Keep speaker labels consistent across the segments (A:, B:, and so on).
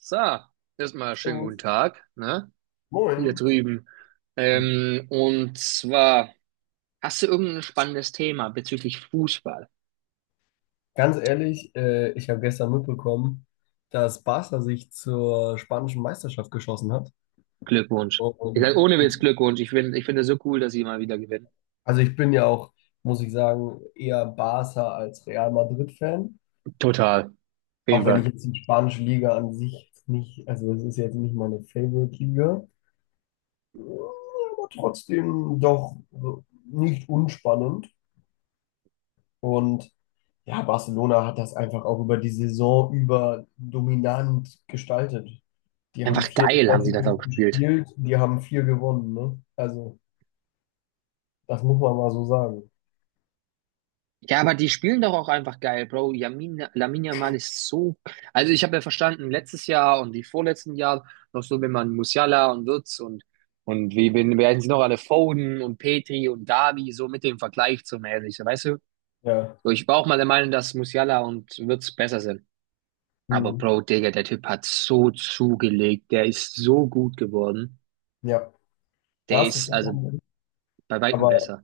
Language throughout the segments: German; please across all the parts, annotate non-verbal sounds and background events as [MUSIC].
A: So, erstmal schönen
B: So,
A: guten Tag, ne? Hier
B: Moin.
A: drüben. Und zwar, hast du irgendein spannendes Thema bezüglich Fußball?
B: Ganz ehrlich, ich habe gestern mitbekommen, dass Barca sich zur spanischen Meisterschaft geschossen hat.
A: Glückwunsch. Ich sag
B: Und,
A: ohne Witz Glückwunsch. Ich finde es so cool, dass sie mal wieder gewinnen.
B: also ich bin ja auch, muss ich sagen, eher Barca als Real Madrid-Fan.
A: Total. Auf jeden
B: Auch wenn ich
A: Fall.
B: jetzt die spanische Liga an sich jetzt nicht, also es ist jetzt nicht meine Favorite-Liga, ja, aber trotzdem doch nicht unspannend. Und ja, Barcelona hat das einfach auch über die Saison über dominant gestaltet. Die haben
A: Einfach
B: vier
A: geil haben sie das
B: Klassiker
A: auch gespielt.
B: gespielt, die haben vier gewonnen, ne? Also, das muss man mal so sagen.
A: Ja, aber die spielen doch auch einfach geil, Bro. Yamin, Lamine Yamal ist so. Also, ich habe ja verstanden, letztes Jahr und die vorletzten Jahre noch so, wenn man Musiala und Wirtz und werden sie noch alle Foden und Petri und Davi so mit dem Vergleich zu mäßig, so, weißt du?
B: Ja.
A: So, ich war auch mal der Meinung, dass Musiala und Wirtz besser sind. Aber,
B: Hm.
A: Bro, Digga, der Typ hat so zugelegt. Der ist so gut geworden.
B: Ja. Ja,
A: Der
B: hast du
A: ist also
B: vollkommen recht.
A: bei weitem
B: Aber
A: besser.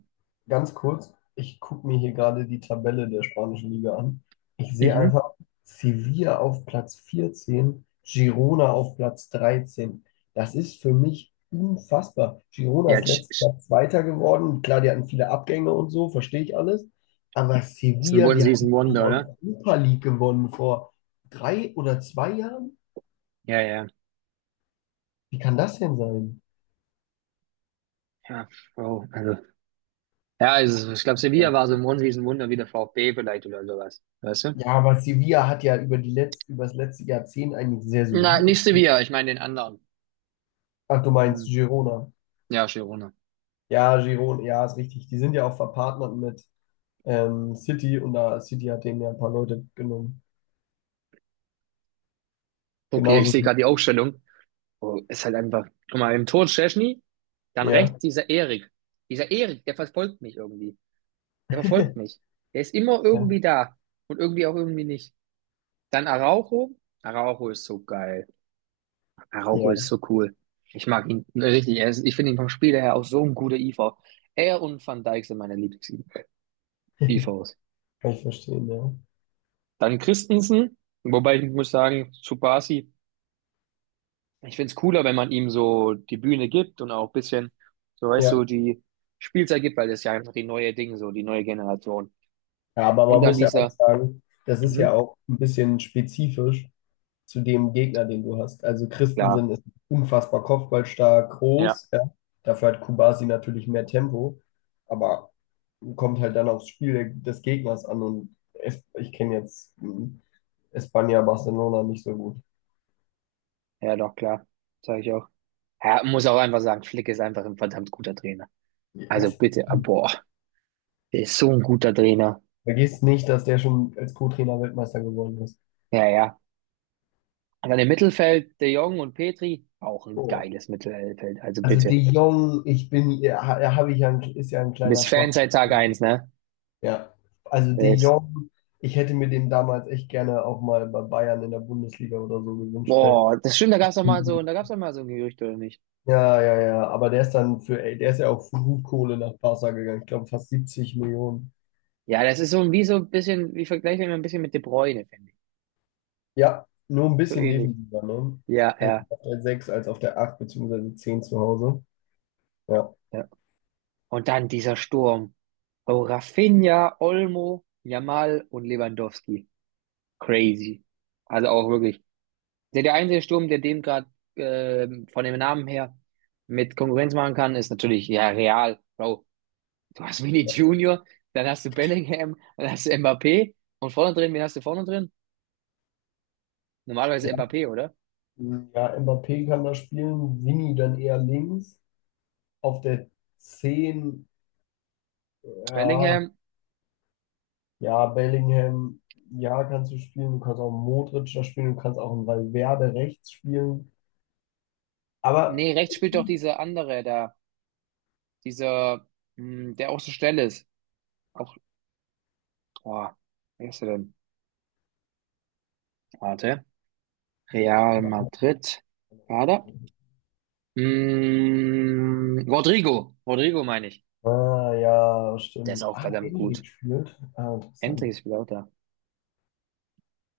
B: ganz kurz, ich gucke mir hier gerade die Tabelle der spanischen Liga an. Ich sehe
A: Mhm.
B: einfach Sevilla auf Platz 14, Girona auf Platz 13. Das ist für mich unfassbar. Girona
A: Ja,
B: ist
A: tsch-
B: letztes
A: tsch.
B: Jahr Zweiter geworden. Klar, die hatten viele Abgänge und so, verstehe ich alles. Aber
A: Ist ein
B: Sevilla, die haben die
A: One-Season-Wonder, oder?
B: Europa League gewonnen vor drei oder zwei Jahren.
A: Ja, ja.
B: Wie kann das denn sein?
A: Ja, Bro, also. Ja, also ich glaube, Sevilla war so ein Riesenwunder wie der VfB vielleicht oder sowas. Weißt du?
B: Ja, aber Sevilla hat ja über die letzt, über das letzte Jahrzehnt eigentlich sehr
A: Na,
B: solide.
A: nicht Sevilla, ich meine den anderen.
B: Ach, du meinst
A: Hm.
B: Girona.
A: Ja, Girona.
B: Ja, Girona, ja, ist richtig. Die sind ja auch verpartnert mit City und da City hat denen ja ein paar Leute genommen.
A: Okay, ich
B: Genauso
A: sehe
B: wie,
A: gerade die Aufstellung. Oh, ist halt einfach. Guck mal, im Tor Szczęsny, dann
B: ja.
A: rechts dieser Erik. Dieser Erik, der verfolgt mich irgendwie. Der verfolgt
B: [LAUGHS]
A: mich. Der ist immer
B: Ja,
A: irgendwie da und irgendwie auch irgendwie nicht. Dann Araujo. Araujo ist so geil. Araujo ist
B: ja.
A: so cool. Ich mag ihn richtig. Er ist, ich finde ihn vom Spieler her auch so ein guter IV. Er und Van Dijk sind meine Lieblings-IVs.
B: [LAUGHS] Kann ich verstehen, ja.
A: Dann Christensen, wobei ich muss sagen, zu Basi, ich find's cooler, wenn man ihm so die Bühne gibt und auch ein bisschen, so weißt du,
B: Ja.
A: die Spielzeit gibt, weil das ist ja einfach die neue Ding, so die neue Generation.
B: Ja, aber
A: Und
B: man
A: dann
B: muss ja auch
A: dieser,
B: sagen, das ist ja
A: mhm,
B: auch ein bisschen spezifisch zu dem Gegner, den du hast. Also
A: klar,
B: Christensen ist unfassbar kopfballstark,
A: ja,
B: groß, ja. Dafür hat Kubasi natürlich mehr Tempo, aber kommt halt dann aufs Spiel des Gegners an und es, ich kenne jetzt Espanja, Barcelona nicht so gut.
A: ja, doch, klar, sage ich auch. Ja, muss auch einfach sagen, Flick ist einfach ein verdammt guter Trainer.
B: Ja.
A: Also bitte, ah, boah, der ist so ein guter Trainer.
B: Vergiss nicht, dass der schon als Co-Trainer Weltmeister geworden ist.
A: Ja, ja. Und dann im Mittelfeld, De Jong und Petri, auch ein
B: Oh.
A: geiles Mittelfeld. Also
B: Also De
A: bitte,
B: Jong, ich bin, ja, habe ich ja, ein, ist ja ein
A: bis
B: kleiner
A: Fan
B: Schwachpunkt.
A: seit Tag eins, ne?
B: Ja, also De Jong, ich hätte mir den damals echt gerne auch mal bei Bayern in der Bundesliga oder so gewünscht, weil-
A: Boah, das stimmt, da gab's doch mal so, da gab's doch mal so ein Gerücht, oder nicht?
B: Ja, aber der ist dann für, ey, der ist ja auch für gut Kohle nach Barca gegangen. Ich glaube fast 70 Millionen.
A: Ja, das ist wie so ein bisschen, wie vergleiche immer ein bisschen mit De Bruyne, finde ich.
B: Ja, nur ein
A: So
B: bisschen
A: ähnlich.
B: defensiver, ne?
A: Ja,
B: Hätte
A: ja,
B: ich auf der 6 als auf der acht beziehungsweise zehn zu Hause. Ja.
A: ja. Und dann dieser Sturm. Oh, Rafinha, Olmo, Yamal und Lewandowski. Crazy. Also auch wirklich. Der einzige Sturm, der dem gerade von dem Namen her mit Konkurrenz machen kann, ist natürlich, ja, Real. Bro, du hast Vini
B: Ja,
A: Junior, dann hast du Bellingham, dann hast du Mbappé und vorne drin, wen hast du vorne drin? Normalerweise
B: ja,
A: Mbappé, oder?
B: ja, Mbappé kann da spielen, Vini dann eher links. Auf der zehn, ja,
A: Bellingham,
B: ja, Bellingham, ja, kannst du spielen. Du kannst auch einen Modric da spielen. Du kannst auch einen Valverde rechts spielen. Aber,
A: nee, rechts spielt doch dieser andere da, dieser, der auch so schnell ist. Auch, boah, wer ist er denn? Warte. Real Madrid. War da? Rodrigo. Rodrigo meine ich.
B: ah, ja,
A: Der ist
B: stimmt.
A: auch
B: Ah,
A: verdammt gut.
B: Endrick spielt. Ah,
A: Endlich
B: interessant.
A: ist wieder auch da.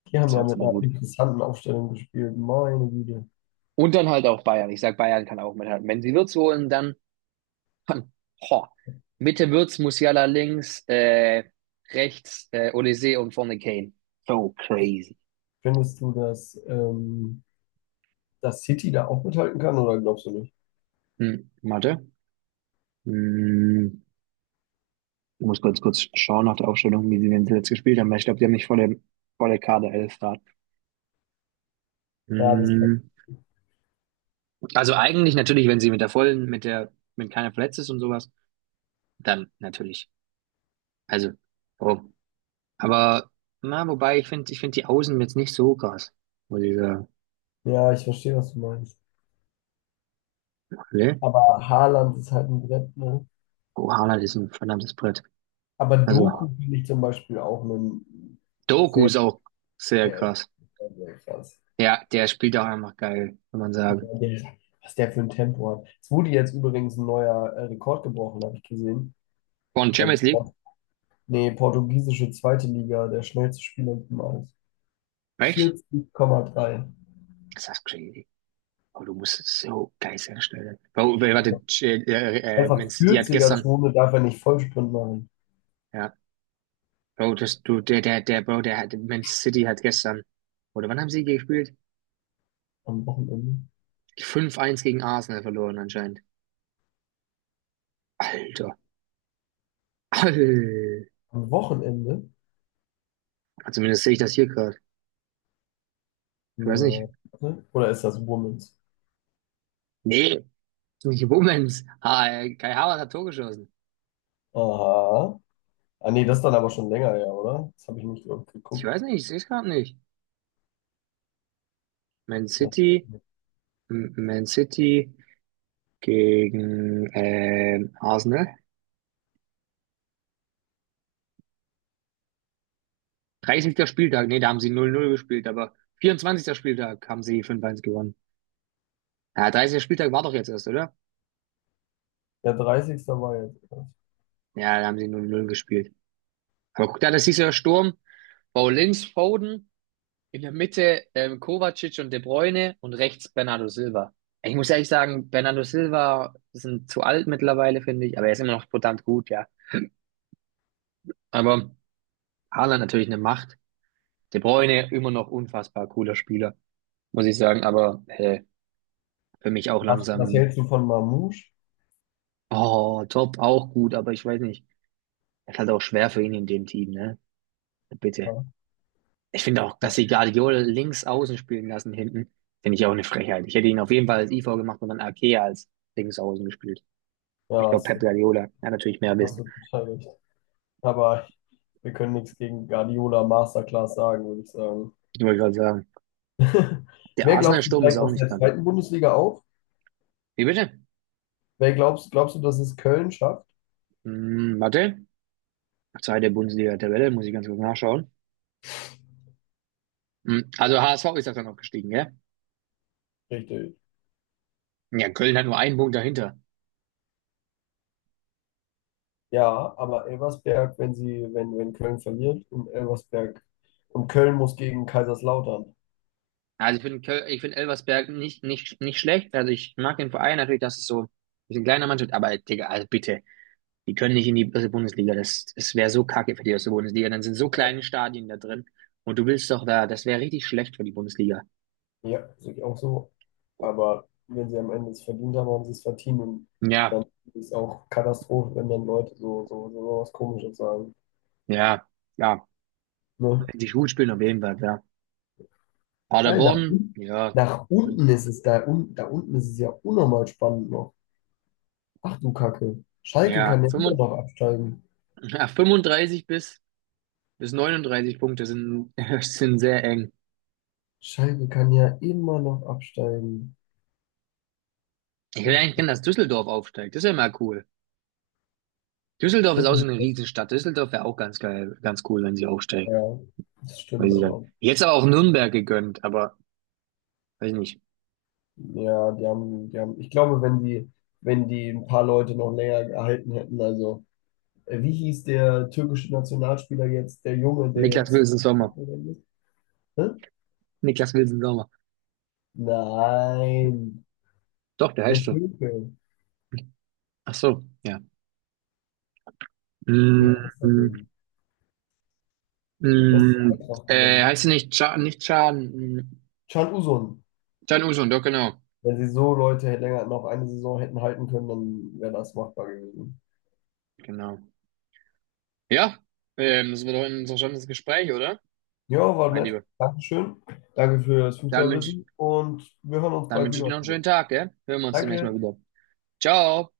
B: Die
A: Der
B: haben
A: ist
B: ja
A: auch
B: mit
A: verdammt
B: einer
A: gut.
B: interessanten Aufstellung gespielt. Meine Güte.
A: Und dann halt auch Bayern. Ich sag, Bayern kann auch mithalten. Wenn sie Wirtz holen, dann ho, Mitte Wirtz, Musiala links, rechts, Olise und vorne Kane. So crazy.
B: Findest du, dass, dass City da auch mithalten kann oder glaubst du nicht?
A: Warte. Hm, ich muss ganz kurz schauen nach der Aufstellung, wie sie denn jetzt gespielt haben, weil ich glaube, die haben nicht volle Kaderelf da.
B: Ja, das,
A: Hm, also eigentlich natürlich, wenn sie mit der vollen, mit der, wenn keiner verletzt ist und sowas, dann natürlich. Also, warum? Aber, na, wobei, ich finde die Außen jetzt nicht so krass, muss ich sagen.
B: ja, ich verstehe, was du meinst.
A: Ne?
B: Aber Haaland ist halt ein Brett, ne?
A: Oh, Haaland ist ein verdammtes Brett.
B: Aber
A: Also,
B: Doku finde ich zum Beispiel auch einen
A: Doku
B: sehr,
A: ist auch sehr
B: der,
A: krass.
B: also krass.
A: Ja, der spielt auch einfach geil, kann man
B: Ja,
A: sagen.
B: der, was der für ein Tempo hat. Es wurde jetzt übrigens ein neuer Rekord gebrochen, habe ich gesehen.
A: Von
B: Ich glaube,
A: Champions League?
B: Portugiesische zweite Liga, der schnellste Spieler im Aus.
A: Echt?
B: 40,3.
A: Ist das crazy. Aber du musst es so geil herstellen. Bro, warte, Man
B: Einfach
A: City hat gestern,
B: 40er-Zone darf er nicht Vollsprint machen.
A: ja, Bro, das, du, der, Bro, der hat, Man City hat gestern, oder wann haben sie gespielt?
B: Am Wochenende.
A: Fünf eins gegen Arsenal verloren anscheinend. Alter, Alter.
B: Am Wochenende?
A: Zumindest sehe ich das hier gerade. Ich weiß nicht.
B: Na, warte, oder ist das Womens?
A: Nee, nicht Womens. Kai Havertz hat Tor geschossen.
B: Aha. Ah, nee, das ist dann aber schon länger, ja, oder? Das habe ich nicht
A: Ich
B: geguckt.
A: weiß nicht, ich sehe es gerade nicht. Man
B: Ja.
A: City, Man City gegen Arsenal. 30. Spieltag, nee, da haben sie 0-0 gespielt, aber 24. Spieltag haben sie 5:1 gewonnen. Ja, 30. Spieltag war doch jetzt erst, oder?
B: Der 30. war jetzt.
A: Ja, da haben sie 0-0 gespielt. Aber guck da, das ist ja Sturm. Paulins, Foden, in der Mitte Kovacic und De Bruyne und rechts Bernardo Silva. Ich muss ehrlich sagen, Bernardo Silva sind zu alt mittlerweile, finde ich, aber er ist immer noch verdammt gut, ja. Aber Haaland natürlich eine Macht. De Bruyne immer noch unfassbar cooler Spieler, muss ich sagen, aber für mich auch
B: Was, was
A: langsam.
B: hältst du von Mamouche?
A: Oh, Top auch gut, aber ich weiß nicht. Es ist halt auch schwer für ihn in dem Team, ne? Bitte.
B: Klar.
A: Ich finde auch, dass sie Guardiola links außen spielen lassen hinten, finde ich auch eine Frechheit. Ich hätte ihn auf jeden Fall als IV gemacht und dann Ake als links außen gespielt. Ich
B: Ja,
A: glaube, Pep Guardiola hat natürlich mehr
B: hast
A: Wissen.
B: du total recht. Aber wir können nichts gegen Guardiola Masterclass sagen, würde ich sagen.
A: Ich wollte gerade sagen,
B: [LAUGHS]
A: der
B: Wer glaubst du
A: Arsenal-Sturm ist
B: steigt
A: auch
B: aus
A: nicht
B: der
A: kacke.
B: zweiten Bundesliga auf?
A: Wie bitte?
B: Wer glaubst du, dass es Köln schafft?
A: Warte. Zweite Bundesliga-Tabelle, muss ich ganz kurz nachschauen. Also HSV ist das dann noch gestiegen, gell?
B: Richtig.
A: Ja, Köln hat nur einen Punkt dahinter.
B: Ja, aber Elversberg, wenn sie, wenn Köln verliert und Elversberg und Köln muss gegen Kaiserslautern.
A: Also ich finde Elversberg nicht, nicht, nicht schlecht. Also ich mag den Verein natürlich, dass es so ein bisschen kleiner Mannschaft, aber Digga, also bitte, die können nicht in die erste Bundesliga. Das wäre so kacke für die erste Bundesliga. Dann sind so
B: Ja,
A: kleine Stadien da drin. Und du willst doch da, das wäre richtig schlecht für die Bundesliga.
B: ja, sehe ich auch so. Aber wenn sie am Ende es verdient haben, haben sie es verdient. Und
A: Ja,
B: dann ist es auch Katastrophe, wenn dann Leute so was Komisches sagen.
A: ja, ja.
B: Ne?
A: Wenn die gut spielen, auf jeden Fall, ja.
B: Alter,
A: Paderborn, ja,
B: nach unten ist es da, un, da unten ist es ja unnormal spannend noch. Ach du Kacke. Schalke
A: ja,
B: kann ja immer
A: 35,
B: noch absteigen.
A: ja, 35 bis 39 Punkte sind, [LAUGHS] sind sehr eng.
B: Schalke kann ja immer noch absteigen.
A: Ich will eigentlich
B: Ach
A: gerne, dass Düsseldorf aufsteigt. Das wäre mal cool. Düsseldorf
B: du
A: ist auch so eine
B: Kacke.
A: Riesenstadt. Düsseldorf wäre auch ganz geil, ganz cool, wenn sie aufsteigen.
B: Ja, das
A: Weiß
B: stimmt
A: ich dann.
B: aber.
A: Jetzt aber auch Nürnberg gegönnt, aber weiß nicht.
B: Ja, die haben, ich glaube, wenn wenn die ein paar Leute noch länger gehalten hätten, also, wie hieß der türkische Nationalspieler jetzt, der Junge, der
A: Niklas
B: jetzt
A: Wilson Sommer.
B: abgekommen ist? Hä?
A: Niklas Wilson Sommer.
B: Nein,
A: Doch, der heißt
B: der
A: so.
B: Türke.
A: Ach so, ja.
B: Wie
A: Mm,
B: heißt er
A: mm,
B: denn? Wer ist denn Eintracht gegangen?
A: heißt sie nicht Can, nicht Can, mm,
B: Chan Uzun.
A: Can Usun, doch, genau.
B: Wenn sie so Leute hätte- länger noch eine Saison hätten halten können, dann wäre das machbar gewesen.
A: Genau. Ja, das war doch ein interessantes Gespräch, oder?
B: Ja, war
A: Mein
B: nett.
A: Lieber.
B: Dankeschön. Danke für das
A: Dann wünsche ich,
B: Fußballwissen und wir hören uns
A: dann
B: bald
A: wünsche ich dir
B: wieder.
A: noch einen schönen Tag, gell? Hören wir uns demnächst mal
B: Danke.
A: wieder. Ciao!